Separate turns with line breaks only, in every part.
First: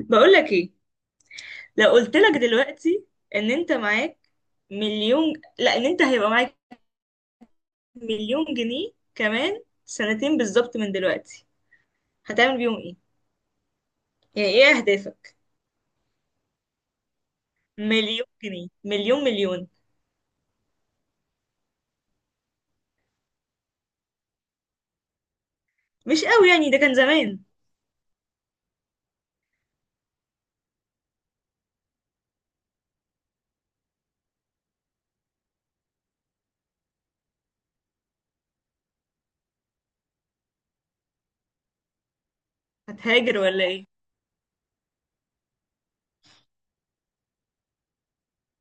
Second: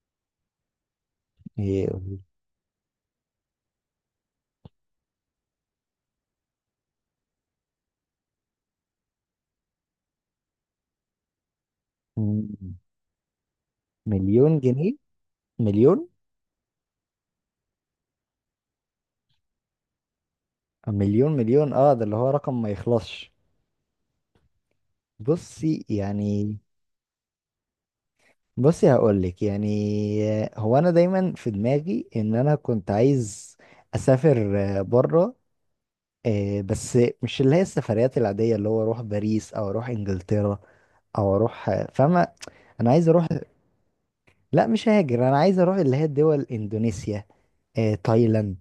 بقول لك ايه؟
إيه،
لو قلت لك دلوقتي ان انت معاك مليون، لا ان انت هيبقى معاك مليون جنيه كمان سنتين بالظبط من دلوقتي، هتعمل
مم،
بيهم ايه؟ يعني
مليون
ايه
جنيه.
اهدافك؟
مليون
مليون جنيه، مليون مليون.
مليون مليون اه، ده اللي هو رقم ما يخلصش. بصي
مش قوي
يعني،
يعني، ده كان زمان.
بصي هقول لك يعني. هو انا دايما في دماغي ان انا كنت عايز اسافر بره بس مش اللي هي السفريات العاديه اللي هو اروح باريس او اروح انجلترا او اروح فاهمه. انا عايز اروح.
هتهاجر ولا ايه؟
لا، مش هاجر. انا عايز اروح اللي هي الدول اندونيسيا، تايلاند،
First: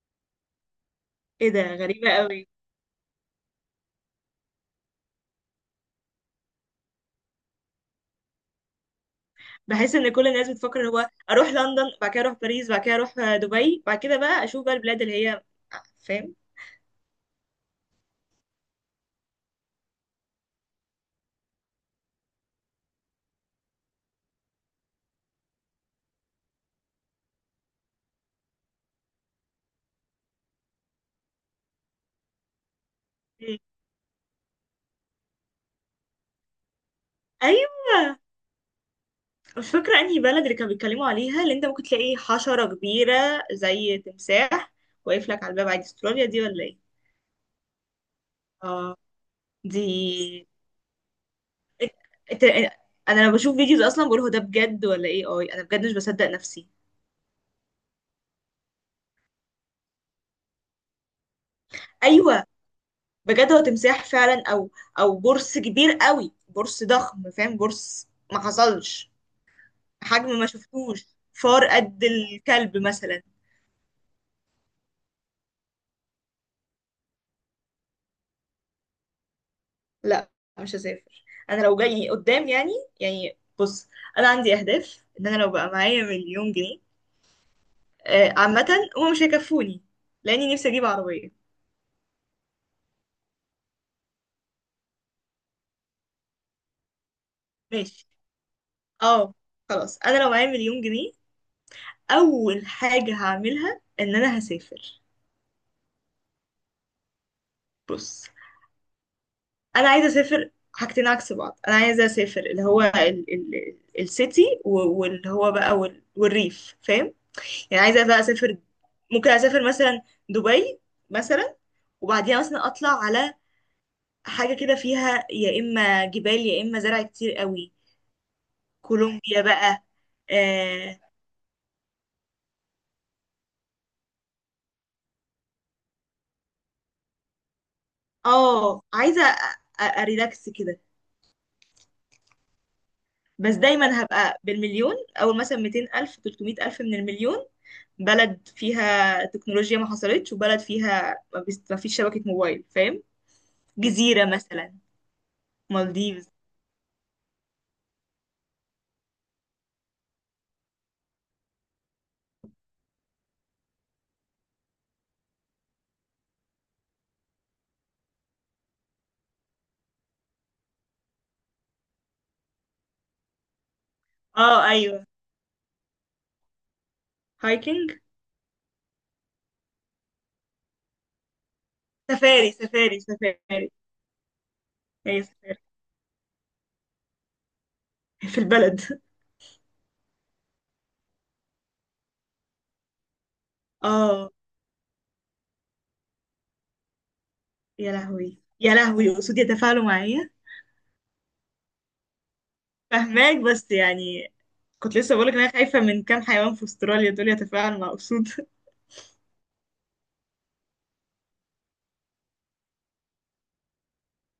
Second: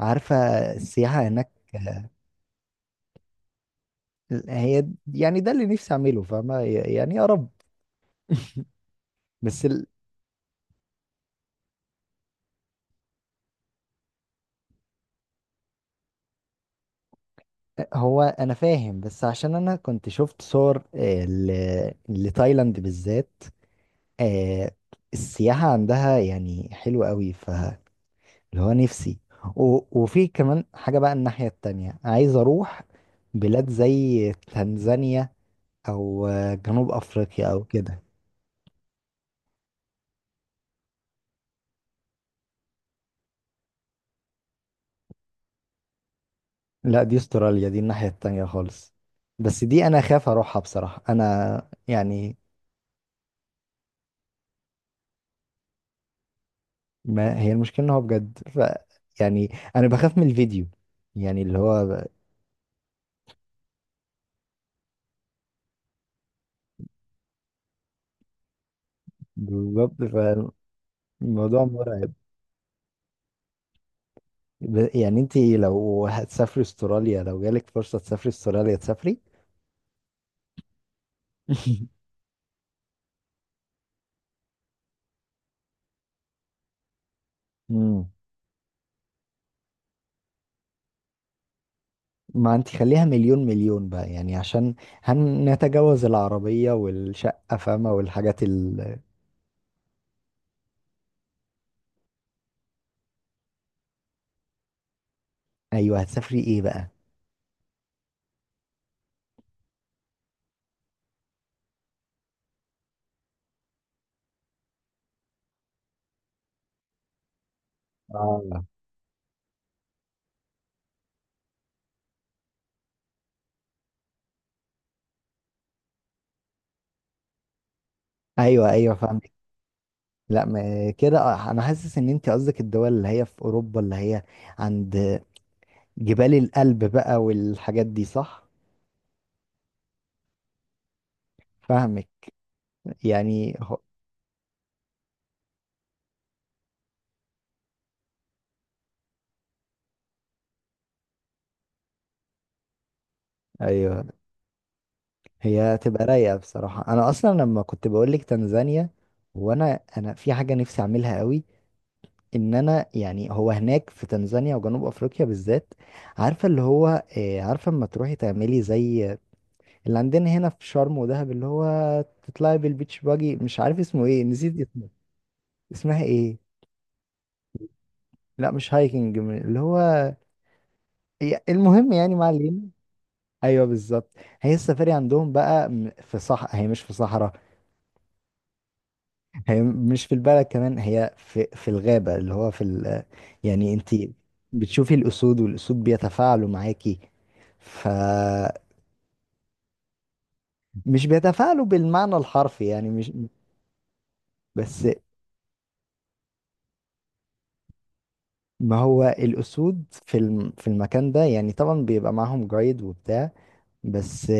عارفه؟ السياحه
ايه
هناك.
ده، غريبة قوي.
هي يعني ده اللي نفسي اعمله، فاهمة؟ يعني يا رب. بس ال...
بحس ان كل الناس بتفكر إن هو اروح لندن، بعد كده اروح باريس، بعد كده اروح دبي، بعد كده بقى اشوف بقى البلاد اللي هي، فاهم؟
هو انا فاهم بس عشان انا كنت شفت صور لتايلاند بالذات. آه، السياحة عندها يعني حلوة قوي فاللي هو نفسي. وفي كمان حاجة بقى. الناحية التانية عايز اروح بلاد زي تنزانيا او جنوب افريقيا او كده.
ايوه. مش فاكرة انهي بلد اللي كانوا بيتكلموا عليها، اللي انت ممكن تلاقي حشرة كبيرة زي تمساح واقف لك على الباب عادي، استراليا دي ولا ايه؟
لا، دي استراليا، دي الناحية التانية خالص.
اه.
بس
دي
دي انا خاف اروحها بصراحة. انا يعني،
انت... انا لما بشوف فيديوز اصلا بقول هو ده بجد ولا ايه، اي انا بجد مش بصدق نفسي.
ما هي المشكلة ان هو بجد ف يعني انا بخاف من الفيديو، يعني اللي هو
ايوه، بجد هو تمساح فعلا، او برص كبير قوي، برص ضخم، فاهم؟ برص ما حصلش
بالظبط.
حجم ما شفتوش،
فالموضوع
فار قد
مرعب.
الكلب مثلا.
يعني انت لو هتسافري استراليا، لو جالك فرصة تسافري استراليا تسافري.
لا مش هسافر. انا لو جاي قدام يعني بص، انا عندي اهداف ان انا لو بقى معايا مليون جنيه
مم.
عامه، هما مش هيكفوني لاني نفسي اجيب عربيه.
ما انت خليها مليون مليون بقى يعني عشان هنتجاوز العربية والشقة، فاهمة؟
ماشي،
والحاجات.
اه. خلاص انا لو معايا مليون جنيه، اول حاجه هعملها ان انا هسافر.
ايوه، هتسافري ايه بقى؟
بص، انا عايزه اسافر حاجتين عكس بعض، انا عايزه اسافر اللي هو ال السيتي واللي هو بقى والريف، فاهم؟ يعني عايزه بقى اسافر.
آه.
ممكن اسافر مثلا دبي مثلا، وبعدين اصلا اطلع على حاجه كده فيها يا اما جبال يا اما زرع كتير قوي،
ايوه ايوه فاهمك.
كولومبيا بقى.
لا ما
اه.
كده، انا حاسس ان انت قصدك الدول اللي هي في اوروبا اللي هي عند جبال القلب بقى والحاجات دي، صح؟
عايزه اريلاكس كده.
فاهمك.
بس
يعني.
دايما هبقى بالمليون، او مثلا 200 الف 300 الف من المليون، بلد فيها تكنولوجيا ما حصلتش، وبلد فيها ما فيش شبكه موبايل، فاهم؟
ايوه،
جزيره مثلا،
هي تبقى
مالديفز.
رايقه بصراحه. انا اصلا لما كنت بقول لك تنزانيا، وانا انا في حاجه نفسي اعملها قوي، ان انا يعني هو هناك في تنزانيا وجنوب افريقيا بالذات، عارفه اللي هو عارفه اما تروحي تعملي زي اللي عندنا هنا في شرم ودهب، اللي هو تطلعي بالبيتش باجي، مش عارف اسمه ايه، نسيت
اه
اسمه.
ايوه.
اسمها ايه؟
هايكنج.
لا مش هايكنج، اللي هو المهم يعني ما
سفاري
علينا.
سفاري
ايوه
سفاري.
بالظبط. هي السفاري
هي
عندهم
سفاري
بقى في، صح، هي مش في صحراء.
في البلد.
هي مش في البلد كمان، هي في في الغابه اللي هو يعني انت
اه.
بتشوفي الاسود، والاسود بيتفاعلوا معاكي.
يا لهوي
فمش
يا لهوي، قصود يتفاعلوا معايا؟
بيتفاعلوا بالمعنى الحرفي يعني، مش
فهماك بس يعني،
بس.
كنت لسه بقولك ان انا خايفه من كام حيوان في استراليا، دول يتفاعلوا مع اسود!
ما هو الاسود في في المكان ده يعني طبعا بيبقى معاهم جايد وبتاع، بس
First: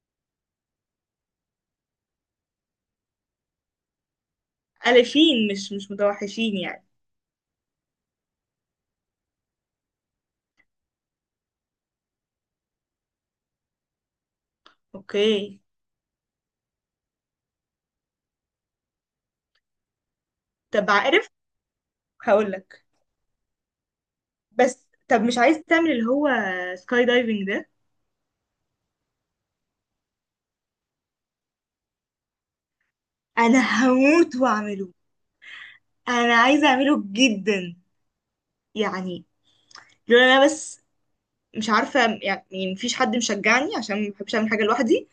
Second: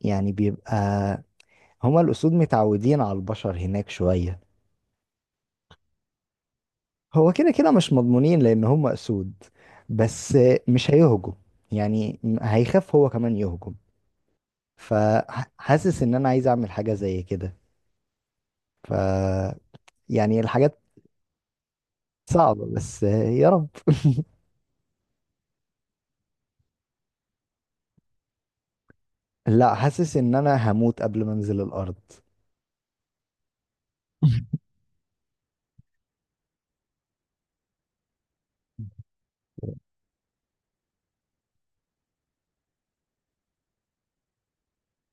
يعني بيبقى، هما الاسود متعودين على البشر هناك شويه.
الفين، مش متوحشين يعني.
هو كده كده مش مضمونين لان هم اسود، بس مش هيهجم يعني. هيخاف هو كمان يهجم.
اوكي.
فحاسس ان انا عايز اعمل حاجة زي كده. ف يعني الحاجات
طب عارف،
صعبة،
هقولك،
بس يا رب.
بس طب مش عايز تعمل اللي هو سكاي دايفنج ده؟
لا، حاسس ان انا هموت قبل ما انزل الارض.
انا هموت واعمله، انا عايزه اعمله جدا يعني، لولا انا بس، مش عارفة، يعني مفيش حد مشجعني عشان ما بحبش اعمل حاجة لوحدي.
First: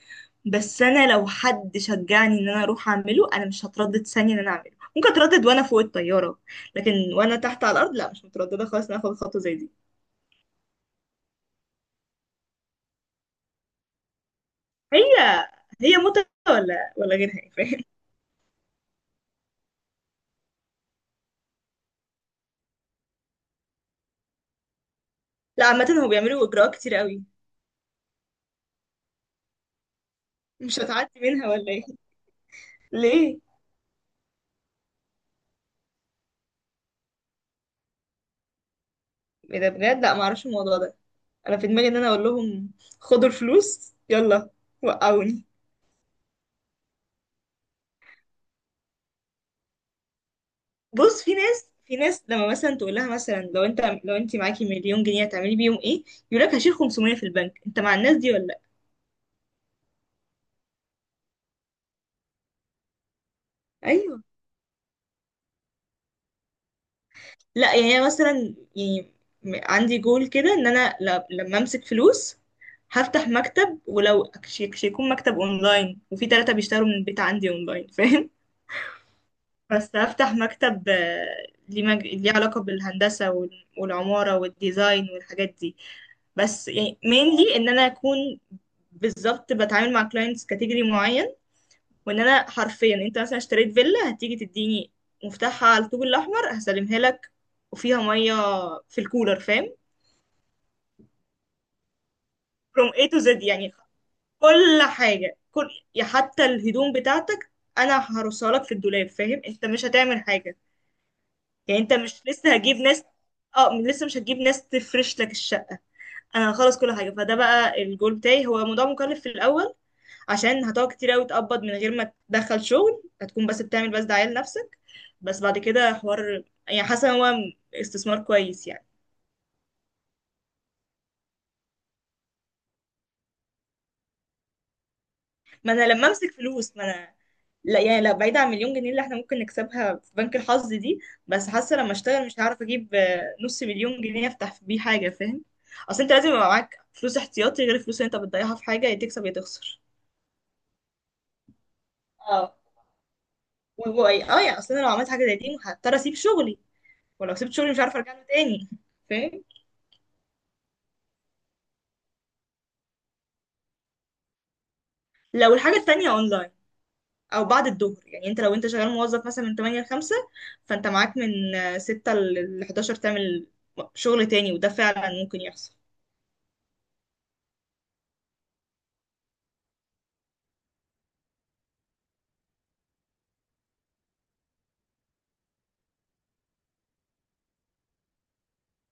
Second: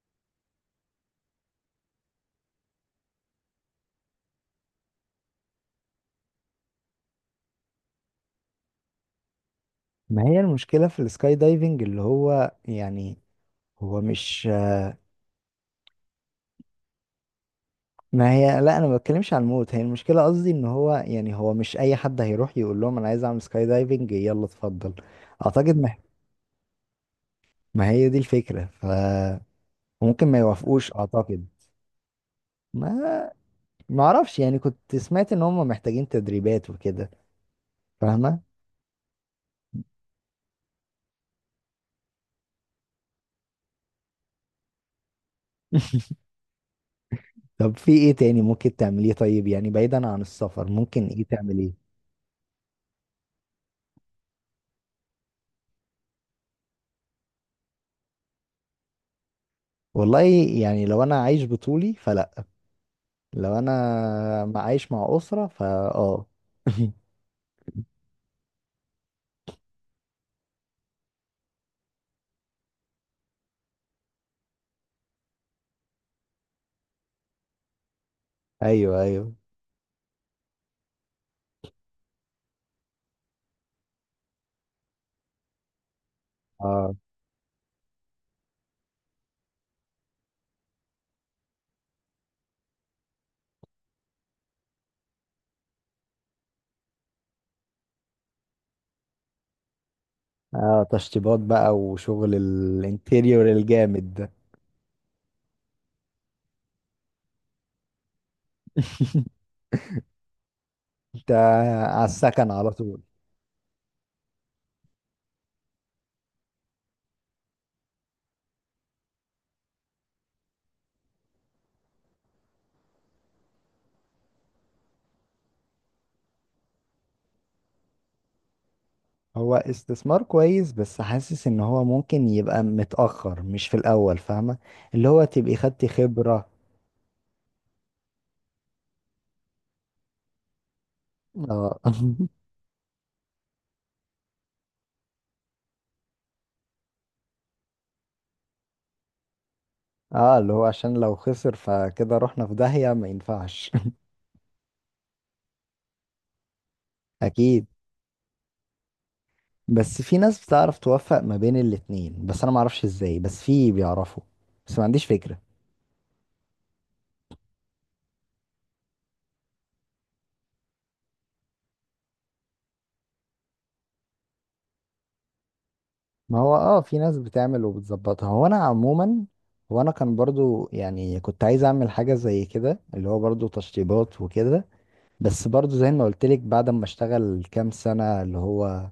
بس انا لو حد شجعني ان انا اروح اعمله، انا مش هتردد ثانية ان انا اعمله. ممكن اتردد وانا فوق الطيارة، لكن وانا تحت على الارض لا مش مترددة خالص ان أنا اخد خطوة زي دي.
ما هي المشكلة في السكاي دايفنج اللي هو يعني، هو مش.
هي هي متعة ولا غيرها يعني، فاهم؟
ما هي لا، انا ما بتكلمش على الموت هي المشكلة. قصدي ان هو يعني هو مش اي حد هيروح يقول لهم انا عايز اعمل سكاي دايفنج يلا اتفضل.
لا
اعتقد
عامة هو بيعملوا اجراءات كتير قوي،
ما هي دي الفكرة ف، وممكن ما
مش
يوافقوش
هتعدي
اعتقد.
منها ولا ايه؟
ما
ليه؟
ما اعرفش يعني، كنت سمعت ان هم محتاجين تدريبات وكده، فاهمة؟
ايه ده بجد؟ لا معرفش الموضوع ده. انا في دماغي ان انا اقول لهم خدوا الفلوس يلا وقعوني.
طب في ايه تاني ممكن تعمليه؟ طيب يعني بعيدا عن السفر ممكن ايه
بص، في ناس
تعمليه؟
في ناس لما مثلا تقول لها مثلا، لو انت معاكي مليون جنيه هتعملي بيهم ايه، يقول لك هشيل 500 في البنك، انت مع الناس دي ولا لا؟
والله يعني، لو انا عايش بطولي فلا، لو
ايوه.
انا عايش مع اسرة فا اه.
لا يعني انا مثلا يعني، عندي جول كده ان انا لما امسك فلوس هفتح مكتب، ولو يكون مكتب اونلاين وفي ثلاثة بيشتغلوا من البيت عندي اونلاين، فاهم؟
ايوه ايوه.
بس هفتح مكتب. ليه علاقة بالهندسة والعمارة والديزاين والحاجات دي، بس
اه.
يعني mainly ان انا اكون، بالظبط، بتعامل مع كلاينتس كاتيجوري معين، وان انا حرفيا انت مثلا اشتريت فيلا هتيجي تديني مفتاحها على الطوب الاحمر هسلمها لك وفيها ميه في الكولر، فاهم؟
اه، تشطيبات بقى وشغل
from A to Z
الانتيريور
يعني،
الجامد ده.
كل حاجه، كل، يا حتى الهدوم بتاعتك انا هرصها لك في الدولاب، فاهم؟ انت مش هتعمل حاجه،
انت
يعني انت
على
مش
السكن
لسه
على
هجيب
طول.
ناس. اه لسه مش هتجيب ناس تفرش لك الشقه، انا هخلص كل حاجه. فده بقى الجول بتاعي، هو موضوع مكلف في الاول عشان هتقعد كتير قوي تقبض من غير ما تدخل شغل، هتكون بس بتعمل بس دعاية لنفسك، بس بعد كده حوار، يعني حاسة إن هو استثمار كويس يعني.
هو استثمار كويس بس حاسس ان هو ممكن يبقى متأخر، مش في الاول، فاهمة؟ اللي هو تبقي
ما
خدتي
انا لما امسك
خبرة.
فلوس ما انا، لا يعني، لا بعيد عن مليون جنيه اللي احنا ممكن نكسبها في بنك الحظ دي، بس حاسة
اه.
لما اشتغل مش هعرف اجيب نص مليون جنيه افتح بيه حاجة، فاهم؟ اصل انت لازم يبقى معاك فلوس احتياطي غير الفلوس اللي انت بتضيعها في حاجة يا تكسب يا تخسر.
اه، اللي هو عشان لو خسر فكده رحنا في
اه.
داهية، ما ينفعش.
ايه، اه يعني، اصل انا لو عملت حاجة زي دي هضطر اسيب شغلي، ولو سبت
اكيد.
شغلي مش عارفة ارجع له تاني، فاهم؟
بس في ناس بتعرف توفق ما بين الاتنين، بس انا ما اعرفش ازاي، بس في بيعرفوا، بس ما عنديش فكرة.
لو الحاجة التانية اونلاين او بعد الظهر، يعني انت لو شغال موظف مثلا من 8 ل 5، فانت معاك من 6 ل 11 تعمل شغل تاني، وده فعلا ممكن يحصل.
ما هو اه في ناس بتعمل وبتظبطها. هو انا عموما، هو انا كان برضو يعني كنت عايز اعمل حاجة زي كده اللي هو برضو تشطيبات وكده. بس برضو زي ما قلت لك بعد ما اشتغل كام سنة اللي هو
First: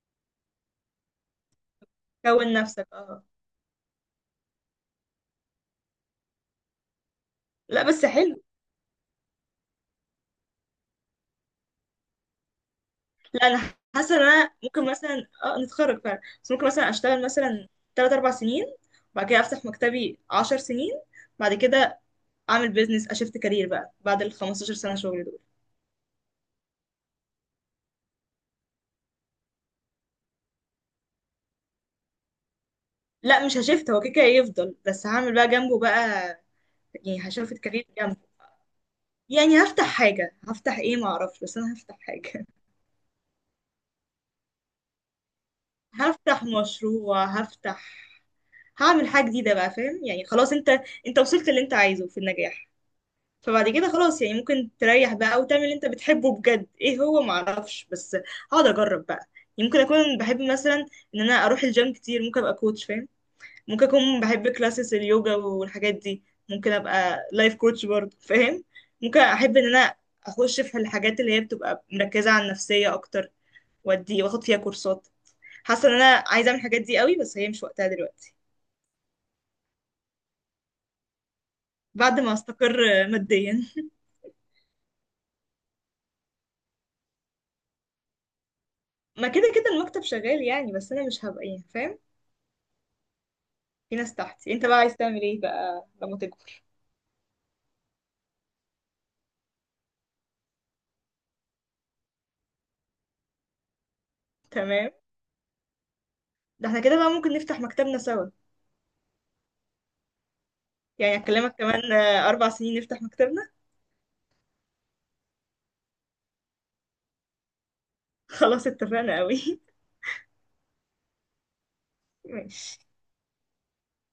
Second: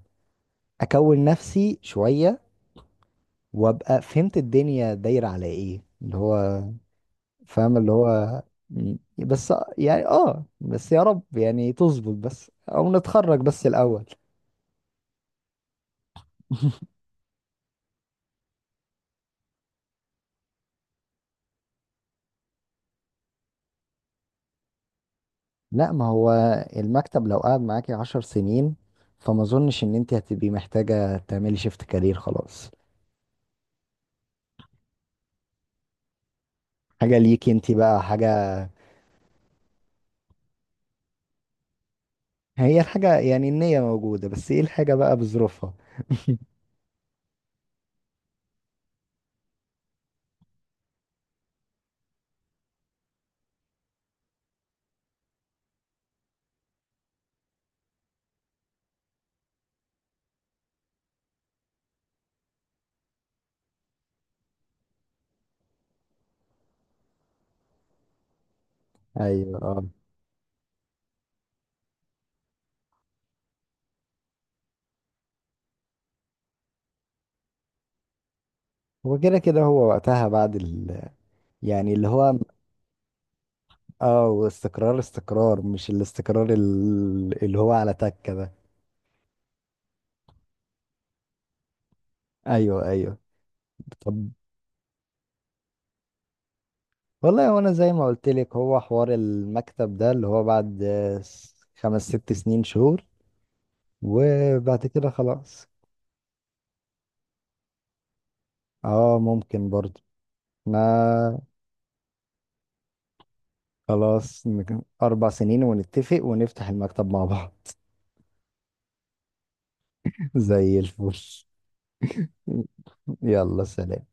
اكون نفسي شوية،
كون نفسك، اه.
وابقى فهمت الدنيا دايرة على ايه، اللي هو فاهم
لا
اللي
بس حلو.
هو بس يعني اه، بس يا رب يعني تظبط، بس او نتخرج
لا انا
بس الاول.
حاسه ان انا ممكن مثلا نتخرج فعلا، بس ممكن مثلا اشتغل مثلا 3 4 سنين، وبعد كده افتح مكتبي 10 سنين، بعد كده اعمل بيزنس، اشفت كارير بقى بعد ال 15 سنه شغل دول.
لا ما هو المكتب لو قعد معاكي 10 سنين، فما اظنش ان انت هتبقي محتاجة تعملي شيفت كارير خلاص.
لا مش هشفت، هو كده كده يفضل، بس هعمل بقى جنبه بقى،
حاجة
يعني
ليكي
هشفت
انت
كارير
بقى
جنبه.
حاجة.
يعني هفتح حاجة، هفتح ايه معرفش، بس انا هفتح حاجة.
هي الحاجة يعني النية موجودة، بس ايه الحاجة بقى بظروفها.
هفتح مشروع، هفتح، هعمل حاجة جديدة بقى، فاهم؟ يعني خلاص انت وصلت اللي انت عايزه في النجاح، فبعد كده خلاص يعني ممكن تريح بقى وتعمل اللي انت بتحبه بجد. ايه هو؟ معرفش، بس هقعد اجرب بقى. يعني ممكن اكون بحب مثلا ان انا اروح الجيم كتير، ممكن ابقى كوتش، فاهم؟ ممكن اكون بحب كلاسز اليوجا والحاجات دي، ممكن ابقى لايف كوتش برضه، فاهم؟ ممكن
ايوه
احب ان
آه.
انا اخش في الحاجات اللي هي بتبقى مركزة على النفسية اكتر، وادي واخد فيها كورسات. حاسه ان انا عايزه اعمل الحاجات دي قوي، بس هي مش وقتها دلوقتي.
هو كده كده هو وقتها بعد يعني اللي
بعد ما
هو
استقر ماديا.
اه، واستقرار استقرار مش الاستقرار اللي هو على تكة ده.
ما كده كده المكتب شغال يعني، بس انا مش هبقى يعني، فاهم؟
ايوه ايوه.
في ناس
طب
تحتي. انت بقى عايز تعمل ايه بقى لما تكبر؟
والله وانا زي ما قلت لك، هو حوار المكتب ده اللي هو بعد 5 6 سنين شهور، وبعد
تمام.
كده خلاص.
ده احنا كده بقى ممكن نفتح مكتبنا سوا،
اه ممكن برضه.
يعني
احنا
اكلمك كمان اربع سنين نفتح مكتبنا.
خلاص 4 سنين ونتفق ونفتح المكتب مع بعض.
خلاص، اتفقنا قوي.
زي الفل.
ماشي.
يلا سلام.